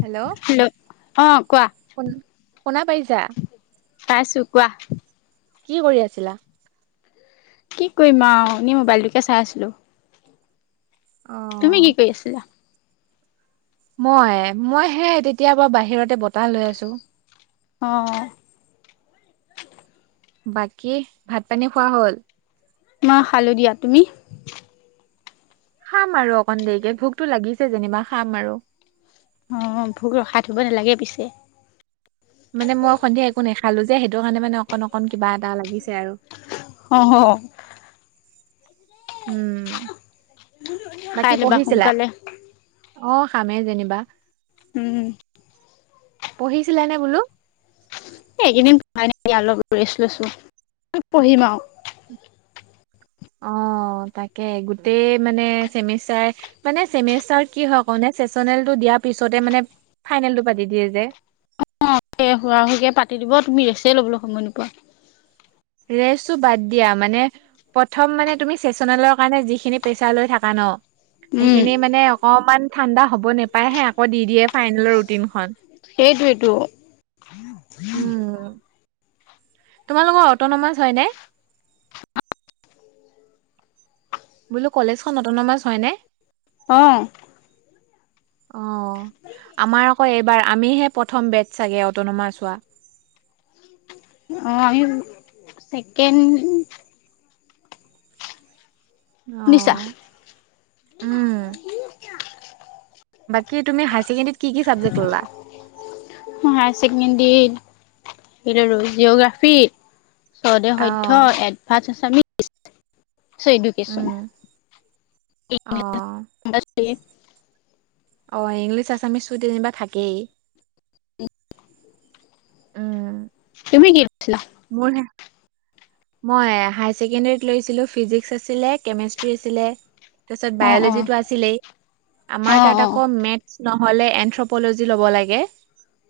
Hello অ কোৱা শুনা পাইছা? পাইছোঁ কোৱা। কি কৰি আছিলা? কি কৰিম আৰু এনেই মোবাইলটোকে চাই আছিলোঁ। অ', তুমি কি কৰি আছিলা? মই, মই হে তেতিয়া পৰা বাহিৰতে বতাহ লৈ আছোঁ। অ' অ' বাকী ভাত পানী খোৱা হ'ল? মই খালো দিয়া, তুমি? খাম আৰু অকন দেৰিকে ভোকতো লাগিছে যেনিবা খাম আৰু। অ', ভোক ৰখাই থব নালাগে পিছে। মানে, মই সন্ধিয়া একো নেখালো যে সেইটো কাৰণে মানে অকন অকন কিবা এটা লাগিছে আৰু। অ' হ', উম, খাই বাকী ল'বা পঢ়িছিলা? সোনকালে অ', খামেই যেনিবা। উম, পঢ়িছিলা নে বোলো? এইকেইদিন পঢ়াই নাই অলপ ৰেষ্ট লৈছো পঢ়িম আৰু অ', তাকে গোটেই মানে চেমিষ্টাৰ মানে চেমিষ্টাৰ কি হয় কও নে চেচনেল টো দিয়া পিছতে মানে ফাইনেল টো পাৰা দি দিয়ে যে। অ', শুৱা শুকে পাতি দিব তুমি ৰেষ্টই ল'বলৈ সময় নোপোৱা। ৰেষ্টটো বাদ দিয়া মানে প্ৰথম মানে তুমি চেচনেলৰ কাৰণে যিখিনি পেছাৰ লৈ থাকা ন' উম সেইখিনি মানে অকমান ঠাণ্ডা হ'ব নাপায়হে আকৌ দি দিয়ে ফাইনেলৰ ৰুটিনখন সেইটোৱেইটো উম' তোমালোকৰ অট'নমাছ হয়নে? বোলো কলেজখন অট'নমাছ হয়নে? অ', অ', আমাৰ আকৌ এইবাৰ আমিহে প্ৰথম বেট চাগে অট'নামাছ হোৱা অ', আমি চেকেণ্ড শুনিছা অ', উম, বাকী তুমি হাইছেকেণ্ডৰীত কি কি চাবজেক্ট ল'লা? মই হায়াৰ ছেকেণ্ডৰীত কি ল'লো জিঅ'গ্ৰাফী চদেসধ্য অ', এডভাছ আছামি ছ' এডুকেশ্বন উম, অ', [unintelligible] অ', ইংলিছ আছামিছটো যেনিবা থাকেই উম, তুমি কি উঠিলা? মোৰ হে মই হায়াৰ ছেকেণ্ডেৰীত লৈছিলোঁ ফিজিক্স আছিলে কেমেষ্ট্ৰি আছিলে তাৰপিছত অ অ বায়লজিটো আছিলেই অ আমাৰ তাত অ আকৌ মেথ নহ'লে এন্থ্ৰপলজি ল'ব লাগে।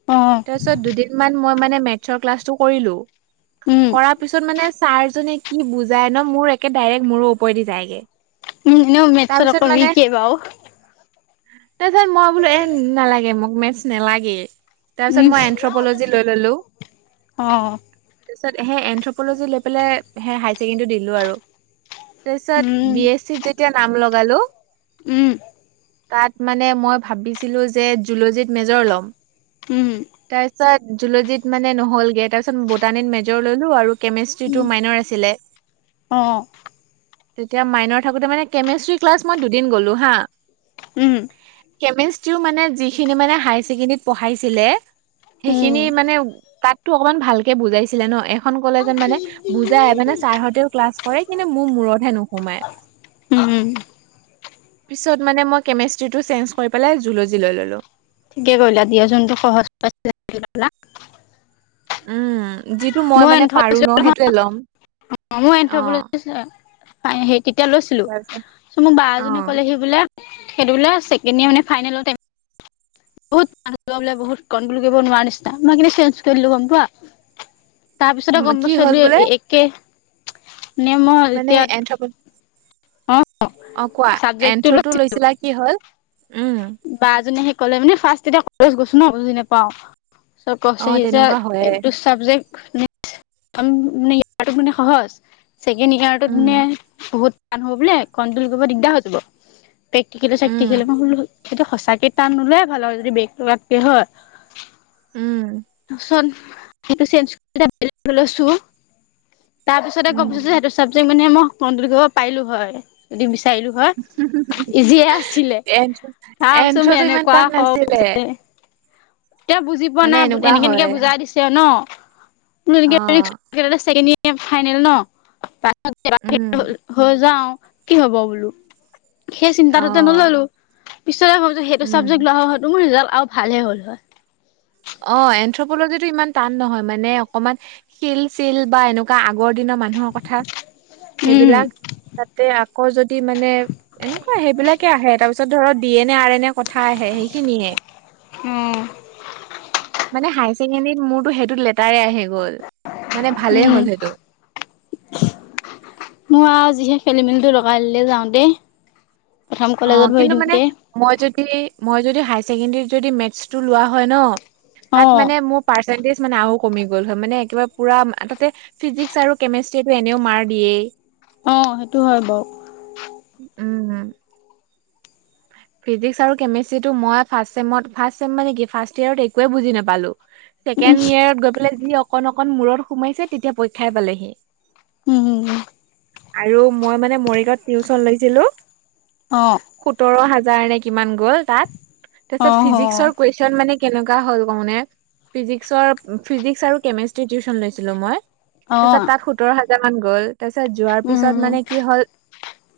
অ', অ'। তাৰ পিছত দুদিন মান মই মানে মেতছৰ ক্লাছটো কৰিলো। উম কৰাৰ পিছত মানে ছাৰজনে কি বুজাই ন মোৰ একে ডাইৰেক্ট মূৰৰ ওপৰেদি যায়গে। ইন এনেও মেতছত তাৰপিছত অকমান মানে উইকে বাৰু। তাৰপিছত মই বোলো এ নালাগে মোক মেতছ নালাগেই। তাৰ উম পিছত মই এথ্ৰপলজি লৈ ললো। অ', অ'। তাৰ পিছত সেই এন্থ্ৰপলজি লৈ পেলাই সে হায়াৰ ছেকেণ্ডেৰীটো দিলো আৰু। তাৰপিছত উম বি এছ চিত যেতিয়া নাম লগালো। উম। তাত মানে মই ভাবিছিলো যে জুলজিত মেজৰ ল'ম। উম। তাৰ পিছত জুলজিত মানে নহ'লগে তাৰপিছত ব'টানীত মেজৰ ললো আৰু উম কেমিষ্ট্ৰিটো মাইনৰ আছিলে। অ তেতিয়া মাইনৰ থাকোতে মানে কেমেষ্ট্ৰি ক্লাছ মই দুদিন গ'লো হা। উম। কেমেষ্ট্ৰিও মানে যিখিনি মানে হায়াৰ ছেকেণ্ডেৰীত পঢ়াইছিলে। উম সেইখিনি মানে তাতটো অকমান ভালকে বুজাইছিলে ন এখন কলেজত মানে বুজ যায় মানে ছাৰহতেও ক্লাছ কৰে কিন্তু মোৰ মূৰতহে নোসোমায়। উম পিছত মানে মই কেমেষ্ট্ৰিটো চেঞ্জ কৰি পেলাই জুলজি লৈ ললোঁ। ঠিকে কৰিলা দিয়া যোনটো সহজ পাইছিলা সেইটো ল'লা। উম যিটো মই মানে পাৰো ন সেইটোৱে ল'ম। অ', মই এনথপলজি চাই চাই সেই তেতিয়া লৈছিলো। তাৰপিছত তাৰ পাছত মোক বা অ', এজনিয়ে ক'লে হি বোলে সেইটো বোলে ছেকেণ্ডয়েৰ মানে ফাইনেলতেই এ বহুত [unintelligible] বোলে বহুত কণ্ট্ৰল কৰিব নোৱাৰা নিচিনা মই সেকাৰণে চেঞ্জ কৰিদিলো গম পোৱা। তাৰপিছতে ম- গম কি পাইছোঁ হ'ল বোলে এইটো একে [unintelligible] এতিয়া [unintelligible] অ অ', কোৱা, চাবজেক্টটো এন্থ্ৰ'টো লৈছিলো লৈছিলা কি হ'ল? উম, বা এজনী আহি ক'লে মানে ফাৰ্ষ্ট তেতিয়া কলেজ গৈছো ন বুজি নাপাও। চ' কৈছে অ', হি যে তেনেকুৱা হয়ে এইটো স্ক চাবজেক্ট [unintelligible] মানে সহজ। ছেকেণ্ড ইয়াৰটোত টো উম, মানে বহুত টান হব বোলে কন্টোল কৰিব দিগদাৰ হৈ যাব প্ৰেক্টিকেলে উম, চেকটিকেলে মই বোলো সেইটো সঁচাকে টান নোলোৱাই ভাল আৰু যদি বেক লগাতকে হয়। উম। তাৰ পাছত সেইটো চেঞ্জ কৰি এতা বেলেগ এটা লৈছো তাৰ পিছতে গম উম, পাইছো যে সেই চে চাবজেক্ মানে মই কন্টোল কৰিব পাৰিলো হয় যদি বিচাৰিলো হয় ইজিয়ে আছিলে এন্থ্ৰ তাৰ পাচত মোৰ এন্থ্ৰটো ইমান এনেকুৱা টান খং নাছিলে উঠিছে। তিয়া বুজি পোৱা মানে নাই ব এনেকুৱা এনেকে-এনেকে হয় বুজাই দিছে আও ন, [unintelligible] অ', সেইটো টো ছেকেণ্ডয়েৰ ফাইনেল ন? উম, [unintelligible] হৈ যাও, কি হ'ব বুলো? সেই চিন্তাটোতে অ', নললো। পিছতে ভাবিছোঁ সেইটো চাবজেক উম, লোৱা হলে হয়টো মোৰ ৰিজাল্ আৰু ভালহে হ'ল হয়। অ এন্থ্ৰপলজিটো ইমান টান নহয় মানে অকমান শিল চিল বা এনেক কা আগৰ দিনৰ মানুহৰ কথাত উম সেইবিলাক তাতে আকৌ যদি মানে- এনকুৱা সেইবিলাকে আহে তাৰপিছত ধৰক দিয়ে এনে আৰ এনে কথা আহে সেইখিনিহে। উম মানে হায় ছেকেণ্ডৰীত মোৰতটো সেইটো লেটাৰে আহি গ'ল মানে ভালেই হ'ল সেইটো। মো আও যিহে খেলি মেলিটো লগাই, দিলে যাওতে। প্ৰথম অ' কলেজত কিন্তু ভৰি মানে দিওঁতে। মই যদি, মই যদি হায় ছেকেণ্ডৰীত যদি মেথছটো লোৱা হয় ন, তাত অ মানে মোক- পাৰ্চেন্টেজ মানে আৰু কমি গ'ল হয় মানে একেবাৰে পুৰা তাতে- ফিজিক্স আৰু কেমেষ্ট্ৰিয়েটো এনেও মাৰ দিয়েই। অঁ' সেইটো হয় বাও। উম, উম'। ফিজিক্স আৰু কেমেষ্ট্ৰিটো, মই ফাচ চেমত ফাৰ্চ চেম মানে কি ফাৰ্ষট ইয়েৰত একোৱে বুজি নাপালো। উম ছেকেণ্ড ইয়েৰত গৈ পেলাই যি অকণ অকণ মূৰত সোমাইছে তেতিয়া পৰীক্ষাই পালেহি। উম, হুম, হুম। আৰু মই মানে মৰিগাঁৱত টিউচন লৈছিলো। অঁ' সোতৰ হাজাৰ নে কিমান গ'ল তাত। অ তাছত অ ফিজিকচৰ কুৱেছ- চন মানে কেনেকা হ'ল কওনে্? ফিজিকসৰ, ফিজিক্স আৰু কেমেষ্ট্ৰিৰ টিউশন লৈছিলো মই। অ তাছত তাত সোতৰ হাজাৰ মান গ'ল, তাৰপিছত যোৱাৰ উম পিছত মানে কি হল,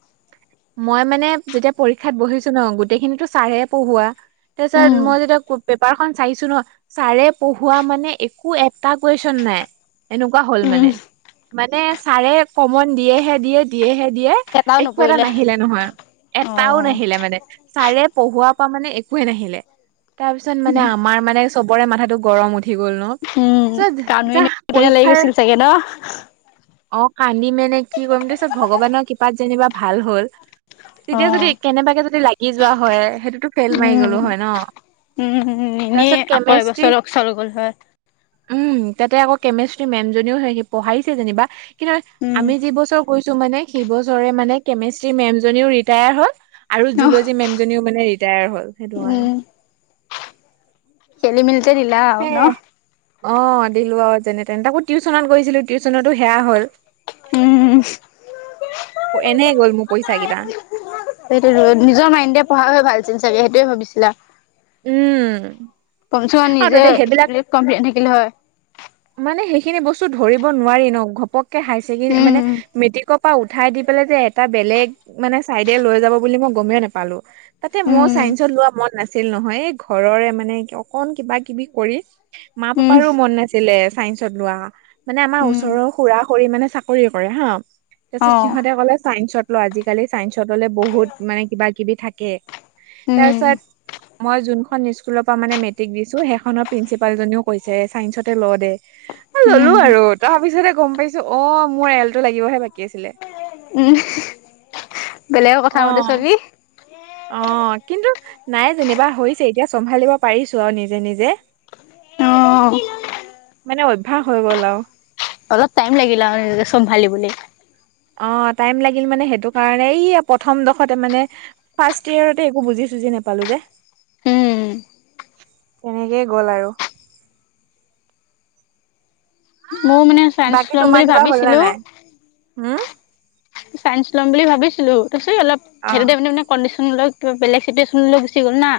- মই মানে যেতিয়া, পৰীক্ষাত বহিছো ন গোটেইখিনিটো ছাৰে পঢ়োৱা। উম তাপিছত মই য়েতিয়া কুদ- পেপাৰখন চাইছো ন, ছাৰে পঢ়োৱা মানে একো এটা কুৱেশচন নাই। এনেকুৱা হ'ল উম মানে, মানে ছাৰে কমন দিয়েহে দিয়ে- দিয়েহে দিয়ে। এটাও একো এটা নপৰিলে নাহিলে নহয় অ এটাও নাহিলে মানে। ছাৰে পঢ়োৱা পা মানে একোৱে নাহিলে। তাৰ পিছত মানে আমাৰ মানে চবৰে মাথাটো- গৰম উঠি গ'ল ন। উম থেত কানুৱে যাহ নিয়া লাগি পৰীক্ষাৰ- গৈছিল চাগে ন অঁ কান্দি মেনে কি কৰিম তাপিছত ভগৱানৰ কৃপাত যেনিবা ভাল হল। অ তেতিয়া যদি কেনেবাকে যদি লাগি যোৱা হয় সেইটোতো- ফেইল মাৰি উম গ'লো হয় ন! উম এনেই তাৰপিছত আকৌ এবছৰ কেমেষ্ট্ৰি- অকচল গ'ল হয় উম, তাতে আকৌ কেমেষ্ট্ৰি মেমজনীও সেই পঢ়াইছে যেনিবা- কিন্তু, উম আমি যি বছৰ কৈছো মানে, সেই বছৰে মানে কেমেষ্ট্ৰি মেম জনীও ৰিটায়াৰ হল। আৰু অ জুলজিৰ মেমজনীও মানে ৰিটায়াৰ হল সেইটো কাৰণে। খেলিমেলিতে দিলা আৰু ন। অঁ দিলো আৰু যেনে তেনে তাকো টিউশচনত গৈছিলো টিউচনতো সেয়া হ'ল। উম উম' এনে গ'ল মোৰ পইচা কেইটা সেইটোৱেটো নিজৰ মাইণ্ডে পঢ়া হলে ভাল আছিল চাগে সেইটোয়ে ভাবিছিলা। উম কমচেকম আৰু নিজে তাতে সেইবিলাক কমপ্লিট থাকিলে হয়। মানে সেইখিনি বস্তু ধৰিব নোৱাৰি ন ঘপকে হাই চেকেণ্ডৰী মানে উম মেট্ৰিক- পা উঠাই দি পেলাই যে এটা বেলেগ মানে চাইডে লৈ যাব বুলি মই গমেই নাপালো। তাতে ময় উম চাইন্সত লোৱা মন নাছিল নহয়। এই ঘৰৰে মানে অকন কিবা কিবি কৰি- মা উম পাপাৰো মন নাছিলে চাইন্সত লোৱা। মানে আমাৰ উম ওচৰ- খুৰা খুৰি মানে চাকৰি কৰে হাঁ, তাপিছত অ', সিহঁতে কলে চাইন্সত- ল আজিকালি চাইন্সত ললে বহুত মানে কিবা কিবি থাকে। তাৰ উম, পিছত, মই যোনখন স্ক- স্কুল পা মানে মেট্ৰিক দিছো সেইখন প্ৰিন্সিপালজনেও কৈছে চাইন্সতে ল দে। ললো উম, আৰু তাৰ পিছতে গম পাইছো অ মোৰ এলটো লাগিবহে বাকী আছিলে উম বেলেগৰ কথা অ মতে চলি অ কিন্তু নাই যেনিবা হৈছে এতিয়া চম্ভালিব পাৰিছো আৰু নিজে নিজে অঁ অঁ অঁ মানে অভ্যাস হৈ গ'ল আৰু অলপ টাইম লাগিলে আৰু নিজে চম্ভালিবলে অ টাইম লাগিল মানে সেইটো কাৰণে এই প্ৰথম দোখৰতে মানে ফাৰ্ষ্ট ইয়েৰতে একো বুজি চুজি নাপালো যে উম উম তেনেকেই গ'ল আৰু ময়ো মানে চায়েন্স ল'ম বুলি ভাবিছিলোঁ হম চাইন্স ল'ম বুলি ভাবিছিলো তাৰপিছত অলপ অ সেইটোতে মানে কণ্ডিচন টো অলপ বেলেগ চিটুৱেচন লৈ গুচি গ'ল না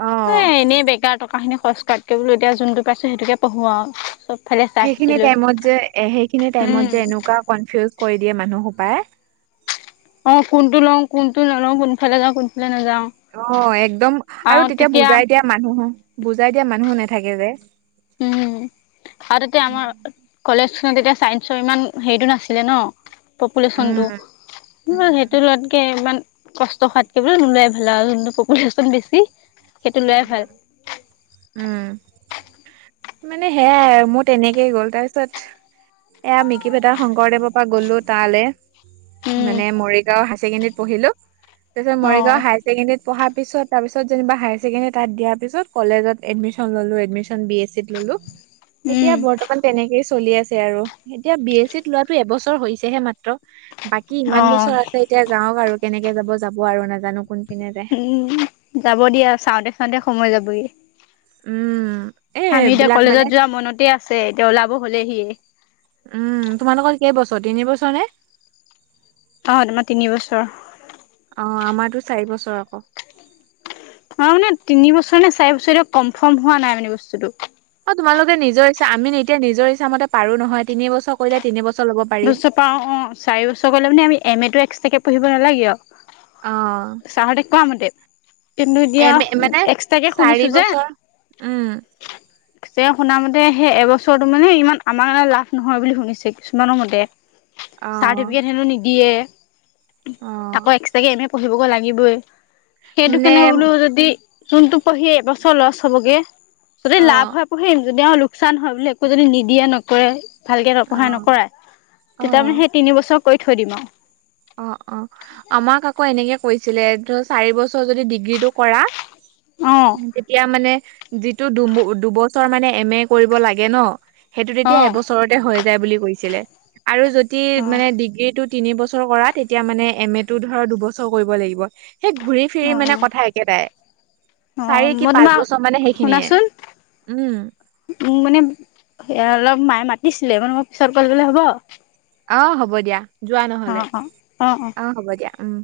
অ এ এনেই বেকাৰ টকাখিনি খৰচ কৰাতকে বোলো এতিয়া যোনটো পাইছোঁ সেইটোকে পঢ়োঁ আৰু চব সেইখিনি টাইমত যে এ সেইখিনি টাইমত উম, যে এনেকুৱা কনফিউজ কৰি দিয়ে মানুহ সোপাই অ কোনটো লওঁ কোনটো নলওঁ কোনফালে যাওঁ কোনফালে নাযাওঁ অ একদম আৰু তেতিয়া বুজাই দিয়া মানুহো বুজাই দিয়া মানুহো নাথাকে যে উম উ আৰু তেতিয়া উম, আমাৰ কলেজখনত তেতিয়া চাইন্সৰ ইমান হেৰিটো নাছিলে ন পপুলেশ্যনটো উম, সেইটো উম, লোৱাতকে ইমান কষ্ট খোৱাতকে বোলো নোলোৱাই ভাল আৰু যোনটো পপুলেশ্যন বেছি সেইটো লোৱাই ভাল উম মানে সেয়াই মোৰ তেনেকেই গ'ল তাৰপিছত এয়া মিকি ভেদা শংকৰদেৱৰ পৰা গলো তালে উম মানে মৰিগাঁও হাই ছেকেণ্ডৰীত পঢ়িলো তাৰপিছত অঁ মৰিগাঁও হাই ছেকেণ্ডেৰীত পঢ়াৰ পিছত তাৰ পিছত যেনিব হাই চেকেণ্ডেৰী তাত দিয়া পিছত কলেজত এডমিচন ললো এডমিচন বি এছ চিত ললো এতিয়া উম বৰ্তমান তেনেকেই চলি আছে আৰু এতিয়া বি এছ চিত লোৱাটো এবছৰ হৈছেহে মাত্ৰ বাকী ইমান অঁ বছৰ আছে এতিয়া যাওক আৰু কেনেকে যাব যাব আৰু নাজানো কোনপিনে যায় উম যাব দিয়া চাওঁতে চাওঁতে সময় যাবগে উম এ আমি এতিয়া এইবিলাক মানে কলেজত যোৱা মনতে আছে এতিয়া ওলাব হলেহিয়ে উম তোমালোকৰ কেই বছৰ তিনি বছৰ নে অ তোমাৰ তিনি বছৰ অ আমাৰটো চাৰি বছৰ আকৌ অ মানে তিনি বছৰ নে চাৰি বছৰে এতিয়া কনফাৰ্ম হোৱা নাই মানে বস্তুটো অ তোমালোকে নিজৰ ইচ্ছা আমি এতিয়া নিজৰ ইচ্ছামতে পাৰো নহয় তিন বছৰ কৰিলে তিনি বছৰ লব পাৰিম দুবছৰ পাওঁ অ চাৰি বছৰ গ'লে মানে আমি এম এটো এক্সট্ৰাকৈ পঢ়িব নালাগে আৰু অ তাহঁতে কোৱামতে কিন্তু এতিয়া এ মানে এক্সট্ৰাকে চাৰি শুনিছো যে বছৰ উম যে শুনা মতে সেই এবছৰটো মানে ইমান আমাৰ কাৰণে লাভ নহয় বুলি শুনিছো কিমানৰ মতে অ চাৰ্টিফিকেট হেনো নিদিয়ে অ আকৌ এক্স তাকে এম এ পঢ়িবগৈ লাগিবই সেইটো মানে কেনে বোলো যদি যোনটো পঢ়ি এবছৰ লছ হ'বগে যদি অ লাভ হয় খুলিম যদি আৰু লোকচান হয় বুলি একো যদি নিদিয়ে নকৰে ভালকে অ নপঢ়ায় নকৰাই। অ তেতিয়া মানে সেই তিন বছৰ কৰি থৈ দিম আৰু। অ', অ', আমাক আকৌ এনেকে কৈছিলে ধ চাৰি বছৰ যদি ডিগ্ৰীটো কৰা অ তেতিয়া মানে যিটো দু দুবছৰ মানে এম এ কৰিব লাগে ন সেইটো অ তেতিয়া এবছৰত হৈ যায় বুলি কৈছিল আৰু যদি অ ডিগ্ৰী টো তিনি বছৰ তেতিয়া মানে এম এ টো ধ দুবছৰ কৰিব লাগিব সেই ঘূৰি ফিৰি অ মানে কথা একে একেটাই অ চাৰি কি মই পাঁচ তোমাক বছৰ মানে সেইখিনিয়ে শুনাচোন উম মোক মানে অলপ মায়ে মাতিছিলে মানে মই পিছত ক'লে বোলে হ'ব। অ', হ'ব দিয়া যোৱা নহ'লে অঁ অঁ অঁ অ', হ'ব দিয়া উম।